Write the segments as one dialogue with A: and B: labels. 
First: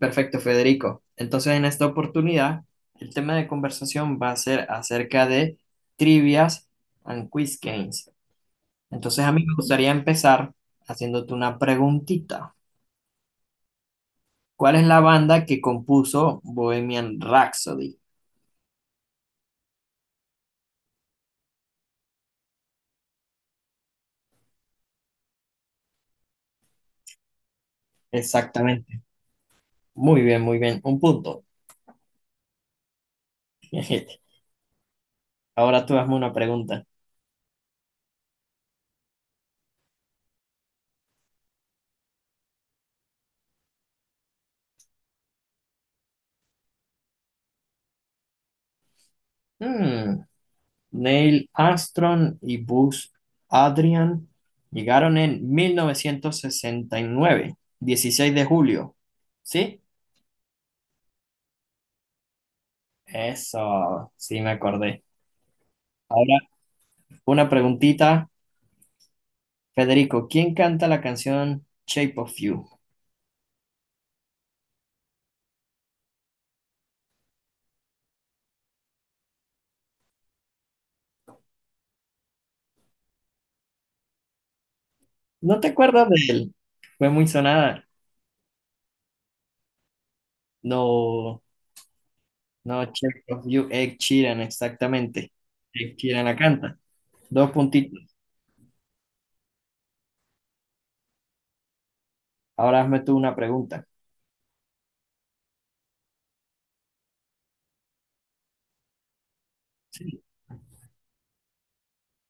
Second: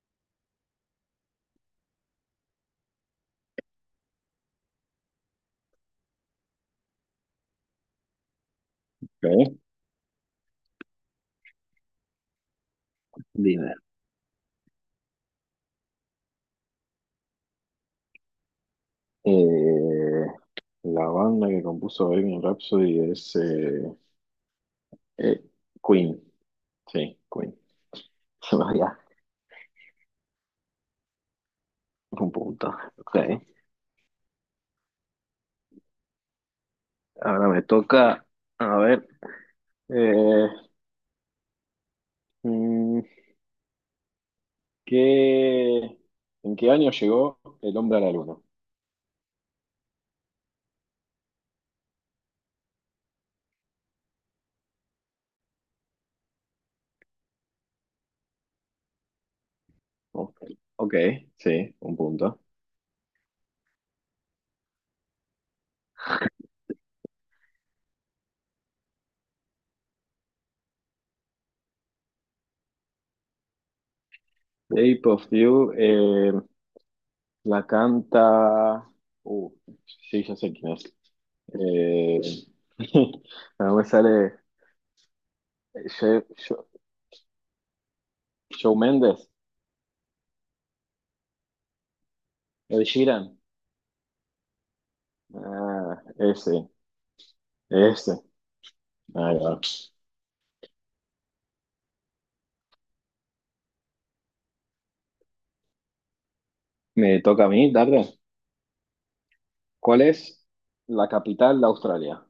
A: Perfecto, Federico. Entonces, en esta oportunidad, el tema de conversación va a ser acerca de trivias and quiz games. Entonces, a mí me
B: Ok.
A: gustaría empezar haciéndote una preguntita.
B: Dime.
A: ¿Cuál es la banda que compuso Bohemian Rhapsody?
B: Eh, la banda que compuso Bohemian Rhapsody es eh, Queen. Sí, Queen. Se me había
A: Exactamente. Muy bien, muy bien. Un punto.
B: un punto. Ok.
A: Ahora tú hazme una pregunta.
B: Ahora me toca, a ver, eh, mm, ¿qué, en qué año llegó el hombre a la luna?
A: Hmm, Neil Armstrong y Buzz Adrian llegaron en 1969, 16 de julio. ¿Sí?
B: Ok, ok, sí, un punto.
A: Eso, sí me acordé. Ahora, una preguntita, Federico, ¿quién canta la canción Shape of You?
B: Shape of You la canta. Uh, sí, ya sé quién es. Eh, no me sale.
A: ¿No te
B: eh,
A: acuerdas de
B: Sho-
A: él?
B: Sho-
A: Fue muy sonada.
B: Shawn Mendes,
A: No,
B: Ed
A: no, Shape
B: Sheeran.
A: of You, Ed Sheeran, exactamente. Ed
B: Ah,
A: Sheeran la
B: ese,
A: canta. Dos puntitos.
B: ese. Ahí va.
A: Ahora hazme tú una pregunta.
B: Me toca a mí, Darle. ¿Cuál es la capital de Australia?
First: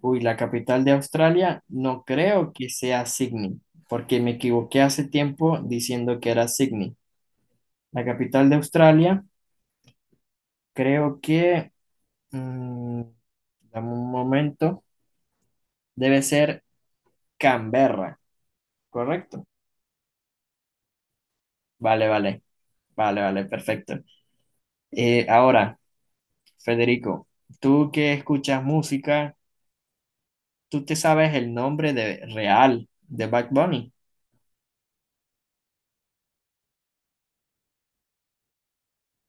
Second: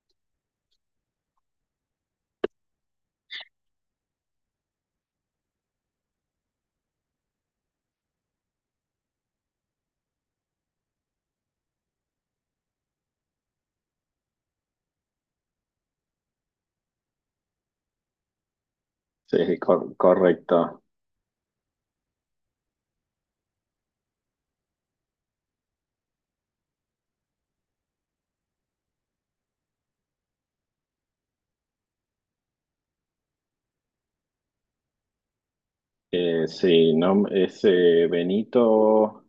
A: Uy, la capital de Australia no creo que sea Sydney, porque me equivoqué hace tiempo diciendo que era Sydney. La capital de Australia creo que, mm, dame un momento, debe ser Canberra, ¿correcto?
B: Sí, correcto.
A: Vale, vale, vale, vale, perfecto. Ahora, Federico, tú que escuchas música, ¿tú te sabes el nombre de real de Bad Bunny?
B: Sí, no, es Benito.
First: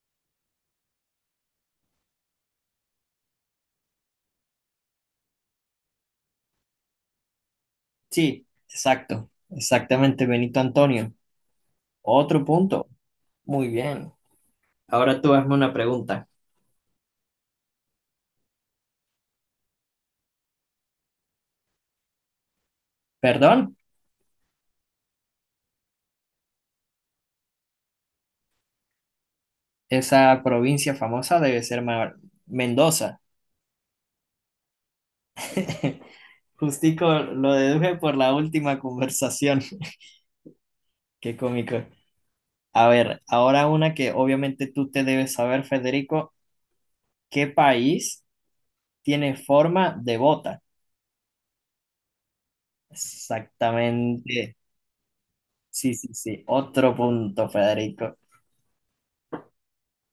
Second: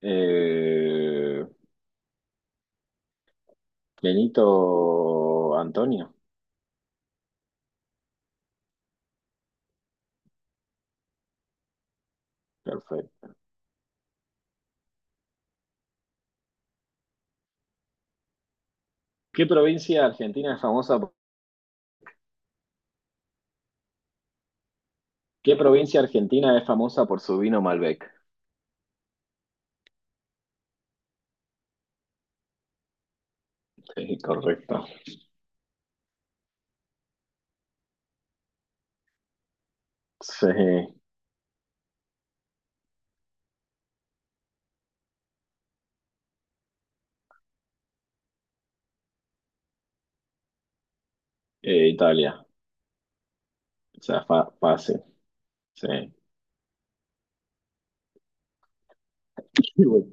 B: eh, Benito Antonio,
A: Sí, exacto, exactamente, Benito Antonio. Otro punto.
B: perfecto.
A: Muy bien. Ahora tú hazme una pregunta.
B: ¿Qué provincia argentina es famosa
A: Perdón,
B: ¿qué provincia argentina es famosa por su vino Malbec?
A: esa provincia famosa debe ser Mendoza.
B: Sí, correcto.
A: Justico lo deduje por la última conversación.
B: Sí,
A: Qué cómico. A ver, ahora una que obviamente tú te debes saber, Federico. ¿Qué país tiene forma de bota?
B: Italia. O sea,
A: Exactamente.
B: fácil. Sí.
A: Sí, sí, sí. Otro punto, Federico.
B: Bueno,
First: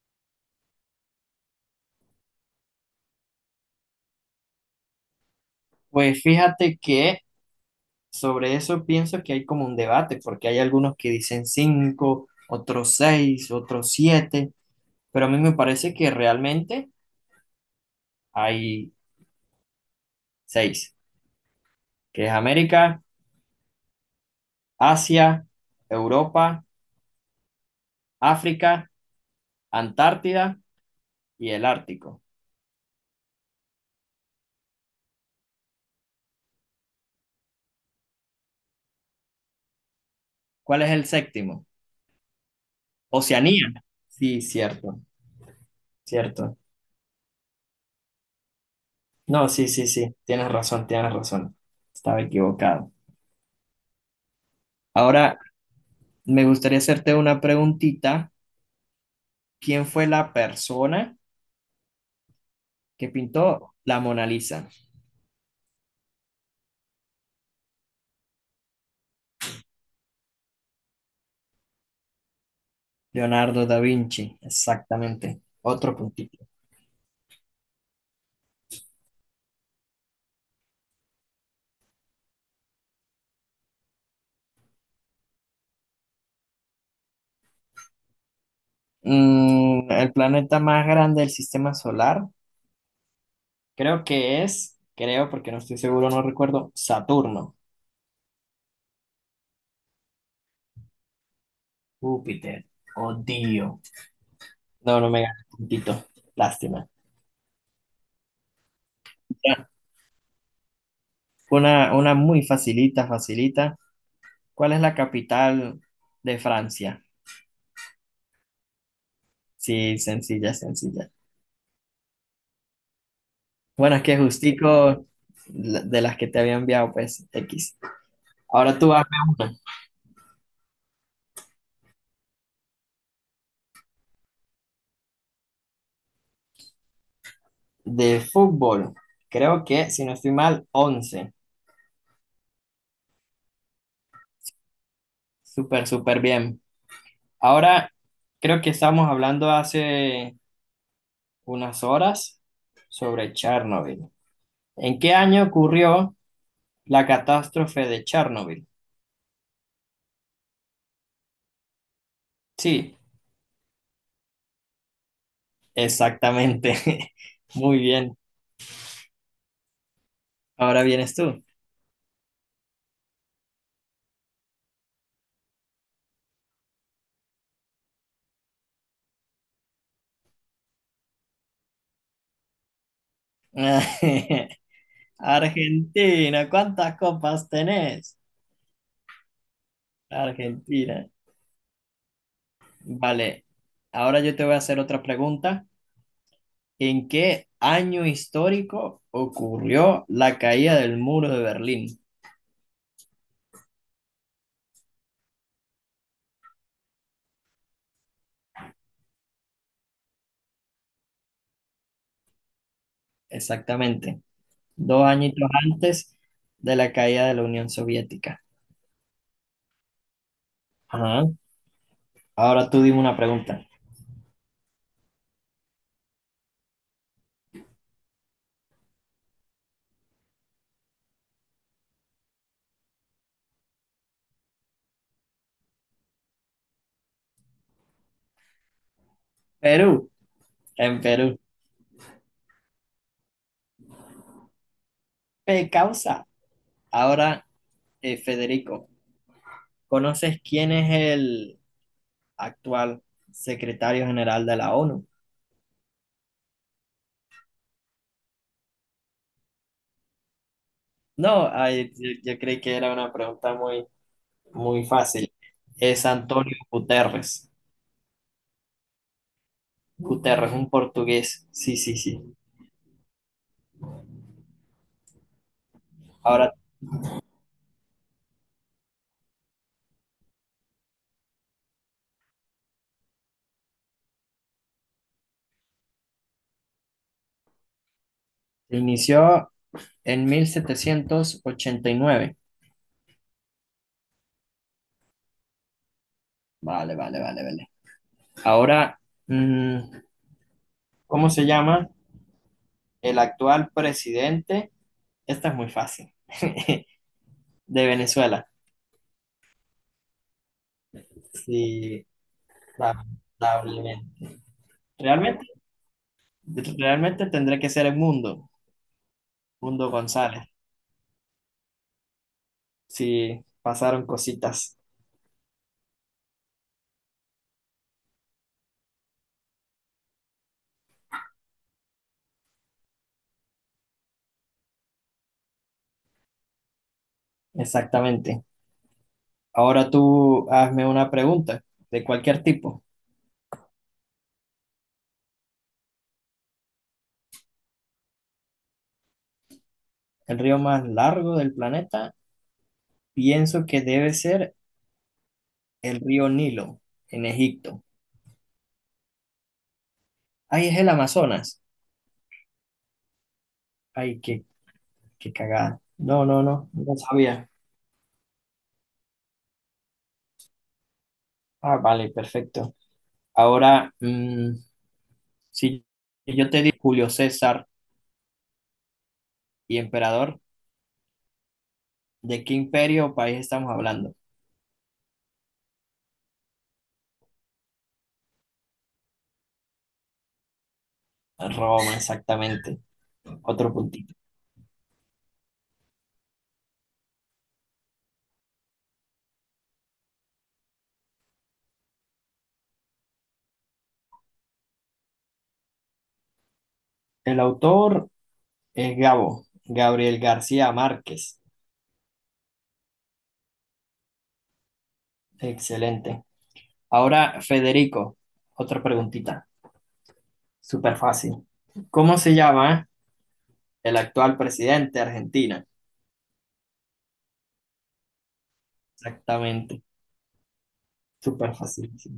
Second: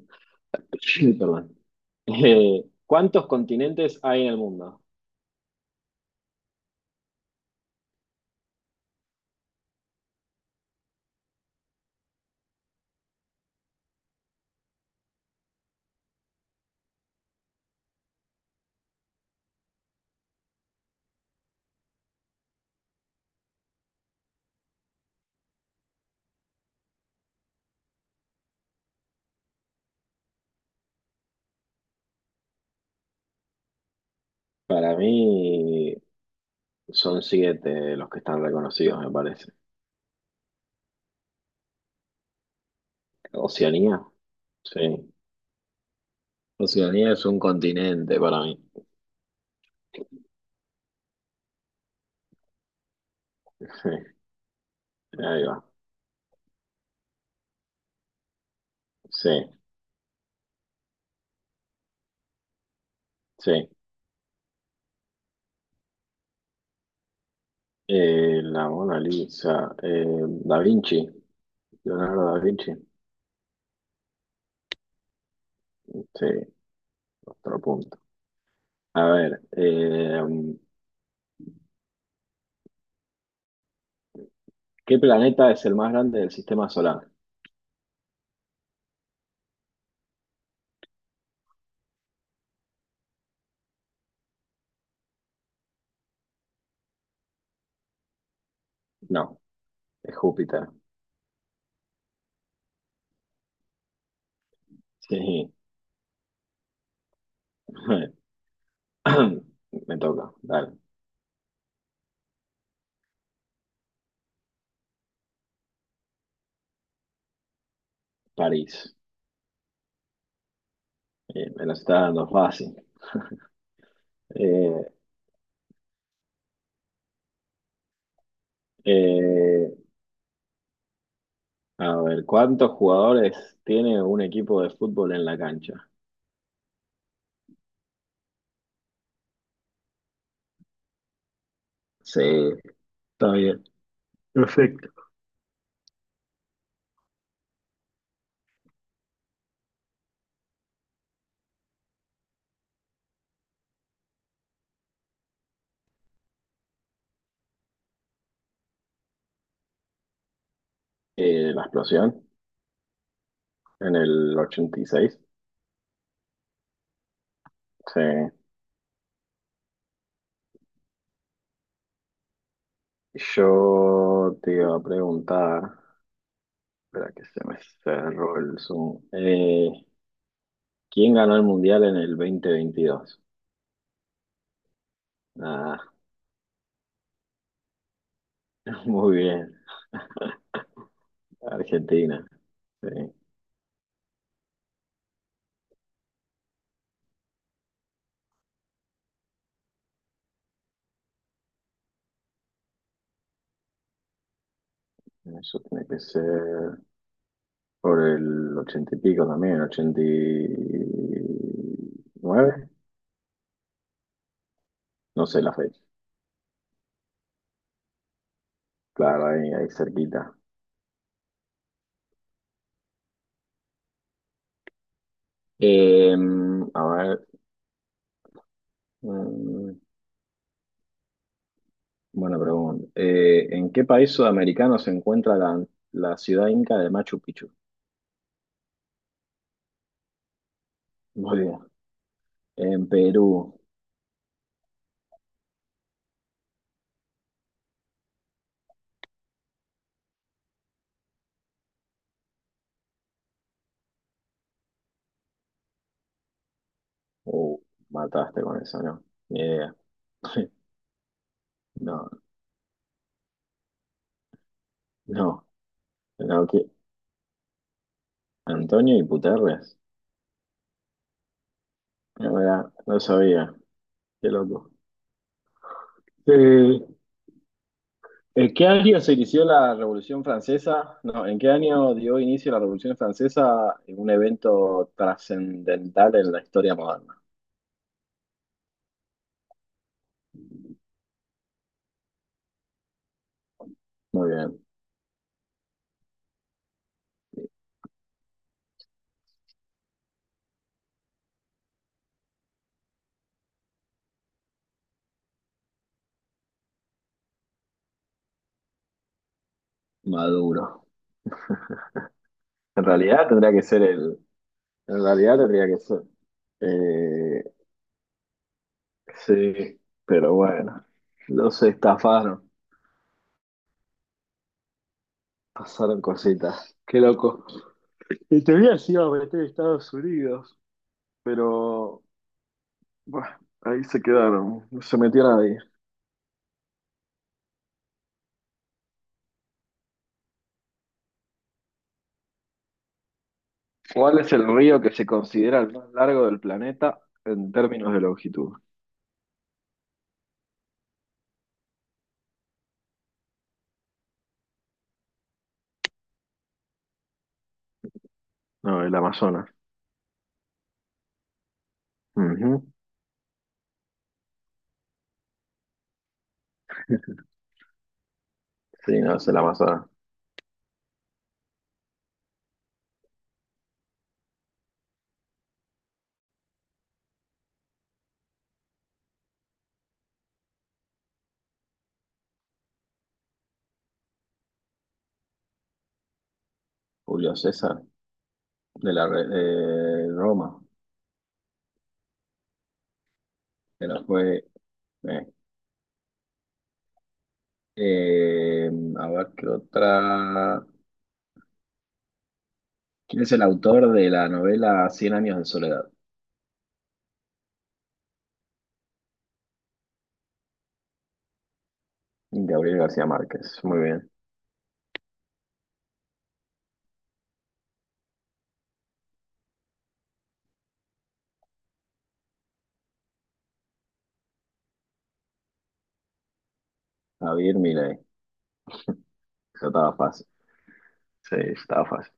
B: perdón. ¿Cuántos continentes hay en el mundo?
A: Pues fíjate que sobre eso pienso que hay como un debate, porque hay algunos que dicen cinco, otros seis, otros siete, pero a mí me parece que realmente hay seis, que es América, Asia, Europa, África, Antártida y el Ártico.
B: Para mí son siete los que están reconocidos, me parece.
A: ¿Cuál es el séptimo? Oceanía.
B: Oceanía,
A: Sí, cierto,
B: sí.
A: cierto.
B: Oceanía es un continente para mí.
A: No, sí, sí, sí, tienes razón, tienes razón. Estaba equivocado. Ahora,
B: Ahí va.
A: me gustaría hacerte una preguntita.
B: Sí,
A: ¿Quién fue la persona que
B: sí.
A: pintó la Mona Lisa?
B: La Mona Lisa, Da Vinci, Leonardo da Vinci.
A: Leonardo da Vinci, exactamente. Otro
B: Sí,
A: puntito.
B: otro punto. A ver, ¿qué planeta es el más grande del sistema solar?
A: El planeta más grande del sistema solar, creo que es, creo porque no estoy seguro, no recuerdo, Saturno,
B: No, es Júpiter.
A: Júpiter, odio. No, no me gana
B: Sí.
A: puntito, lástima. Ya,
B: Me toca, dale.
A: una muy facilita, facilita. ¿Cuál es la capital de Francia?
B: París.
A: Sí, sencilla, sencilla.
B: Me lo está dando fácil.
A: Bueno, es que
B: Eh,
A: justico de las que te había enviado, pues, X. Ahora tú hazme una.
B: eh, a ver, ¿cuántos jugadores tiene un equipo de fútbol en la cancha?
A: De fútbol, creo que, si no estoy mal, 11.
B: Sí, está bien. Perfecto.
A: Súper, súper bien. Ahora, creo que estamos hablando hace unas horas sobre Chernobyl. ¿En qué año ocurrió la catástrofe de Chernobyl?
B: La explosión
A: Sí,
B: en el 86.
A: exactamente. Muy
B: Sí.
A: bien. Ahora vienes tú.
B: Yo te iba a preguntar, espera que se me cerró el Zoom. ¿Quién ganó el Mundial en el 2022? Ah,
A: Argentina, ¿cuántas copas tenés?
B: muy bien.
A: Argentina.
B: Argentina. Sí.
A: Vale, ahora yo te voy a hacer otra pregunta. ¿En qué año histórico ocurrió la caída del muro de Berlín?
B: Eso tiene que ser por el ochenta y pico también, el 89.
A: Exactamente, dos
B: No sé
A: añitos
B: la fecha.
A: antes de la caída de la Unión Soviética.
B: Claro, ahí, ahí cerquita.
A: Ajá. Ahora tú dime una pregunta.
B: Eh, a ver. mm, Buena pregunta. ¿En qué país sudamericano se encuentra la ciudad inca de Machu Picchu?
A: Perú, en Perú.
B: Muy bien. En Perú.
A: ¿Qué causa? Ahora, Federico, ¿conoces quién es el actual secretario general de la ONU?
B: Uh, Mataste con eso, ¿no? Ni idea.
A: No, ay, yo,
B: No,
A: yo creí que era una pregunta muy, muy fácil.
B: no.
A: Es
B: No,
A: Antonio
B: ¿qué?
A: Guterres.
B: Antonio y Puterres.
A: Guterres, un portugués. Sí, sí, sí.
B: La verdad, no sabía. Qué loco.
A: Ahora,
B: Eh, ¿En qué año se inició la Revolución Francesa? No, ¿en qué año dio inicio la Revolución Francesa en un evento trascendental en la historia moderna?
A: inició en 1789.
B: Muy bien.
A: Vale, vale, vale, vale. Ahora, mm, ¿cómo se llama el actual presidente? Esta es muy fácil. De Venezuela.
B: Maduro.
A: Sí,
B: En realidad tendría que ser el,
A: lamentablemente.
B: En realidad
A: Realmente,
B: tendría que ser.
A: realmente
B: Eh,
A: tendré que ser el mundo.
B: sí,
A: Mundo
B: pero
A: González.
B: bueno, los estafaron,
A: Sí, pasaron cositas.
B: pasaron cositas. Qué loco. En teoría se iba a meter a Estados Unidos, pero bueno, ahí se quedaron, no se metió nadie.
A: Exactamente. Ahora tú hazme una pregunta de cualquier tipo.
B: ¿Cuál es el río que se considera el más largo del planeta en términos de longitud?
A: El río más largo del planeta, pienso que debe ser el río Nilo, en Egipto.
B: No, el Amazonas.
A: Ay, es el Amazonas.
B: Ujú.
A: Ay, qué cagada. No, no, no, no sabía.
B: Sí, no, es el Amazonas.
A: Ah, vale, perfecto. Ahora, si yo te digo Julio César y emperador, ¿de qué imperio o país estamos hablando?
B: Julio César, de Roma,
A: Roma, exactamente. Otro
B: pero
A: puntito.
B: fue... eh, Eh, a ver qué otra. ¿Quién es el autor de la novela Cien años de soledad?
A: El autor es Gabo, Gabriel García Márquez.
B: Gabriel García Márquez. Muy bien.
A: Excelente. Ahora, Federico, otra preguntita. Súper fácil. ¿Cómo se llama el actual presidente de Argentina?
B: Javier Milei. Eso
A: Exactamente.
B: estaba fácil. Sí,
A: Súper
B: estaba
A: fácil.
B: fácil.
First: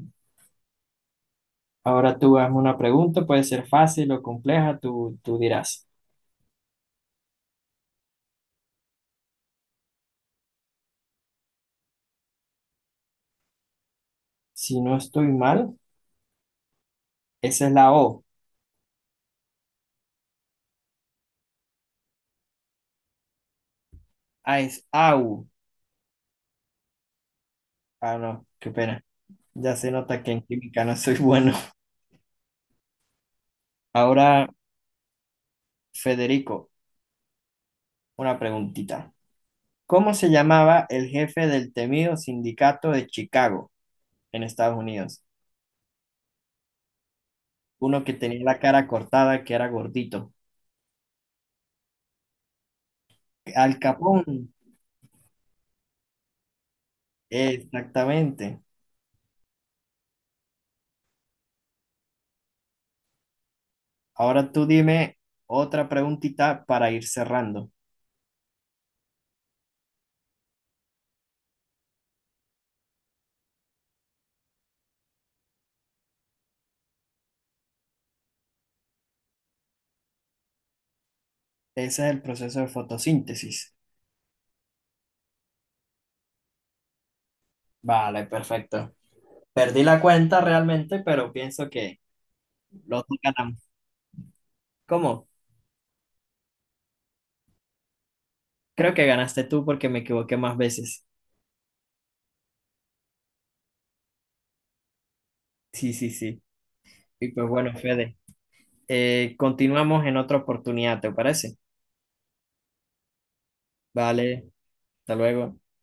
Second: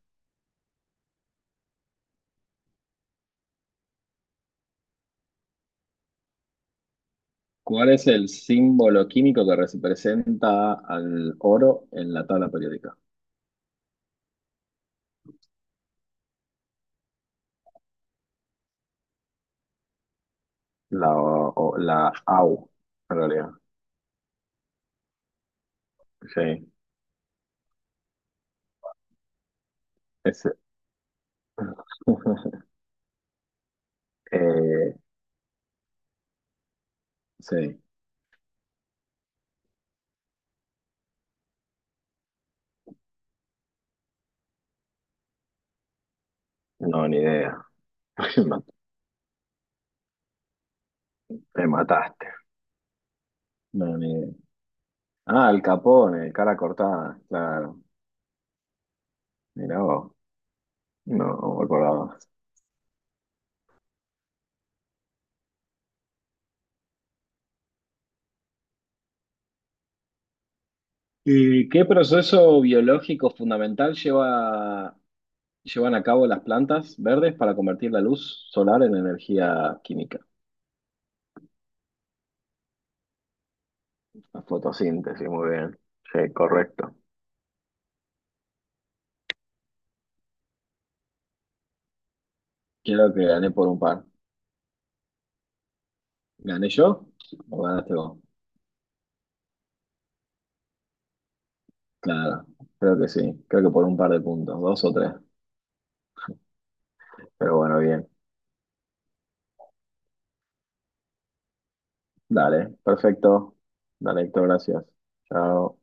A: Ahora tú hazme una pregunta, puede ser fácil o compleja, tú dirás.
B: ¿Cuál es el símbolo químico que representa al oro en la tabla periódica?
A: Si no estoy mal, esa es la O.
B: La AU, en realidad.
A: Ah, es AU.
B: Sí,
A: Ah, no, qué pena. Ya se nota que en
B: ese.
A: química no soy bueno. Ahora,
B: Eh,
A: Federico,
B: sí,
A: una preguntita. ¿Cómo se llamaba el jefe del temido sindicato de Chicago en Estados Unidos?
B: no, ni idea.
A: Uno que tenía la cara cortada, que era gordito.
B: Me mataste.
A: Al
B: No, ni idea.
A: Capón,
B: Ah, el Capone, cara cortada, claro.
A: exactamente.
B: Mirá vos, no me acordaba.
A: Ahora tú dime otra preguntita para ir cerrando.
B: ¿Y qué proceso biológico fundamental llevan a cabo las plantas verdes para convertir la luz solar en energía química?
A: Ese es el proceso de fotosíntesis.
B: La fotosíntesis, muy bien. Sí, correcto.
A: Vale, perfecto. Perdí la cuenta realmente, pero pienso que los
B: Creo
A: dos
B: que gané
A: ganamos.
B: por un par.
A: ¿Cómo?
B: ¿Gané yo o ganaste vos?
A: Creo que ganaste tú porque me equivoqué más veces.
B: Claro, creo que sí. Creo que por un par de puntos, dos o tres.
A: Sí, sí, sí. Y pues
B: Pero
A: bueno,
B: bueno, bien.
A: Fede, continuamos en otra oportunidad, ¿te parece?
B: Dale, perfecto. Dale, Héctor,
A: Vale,
B: gracias.
A: hasta luego.
B: Chao.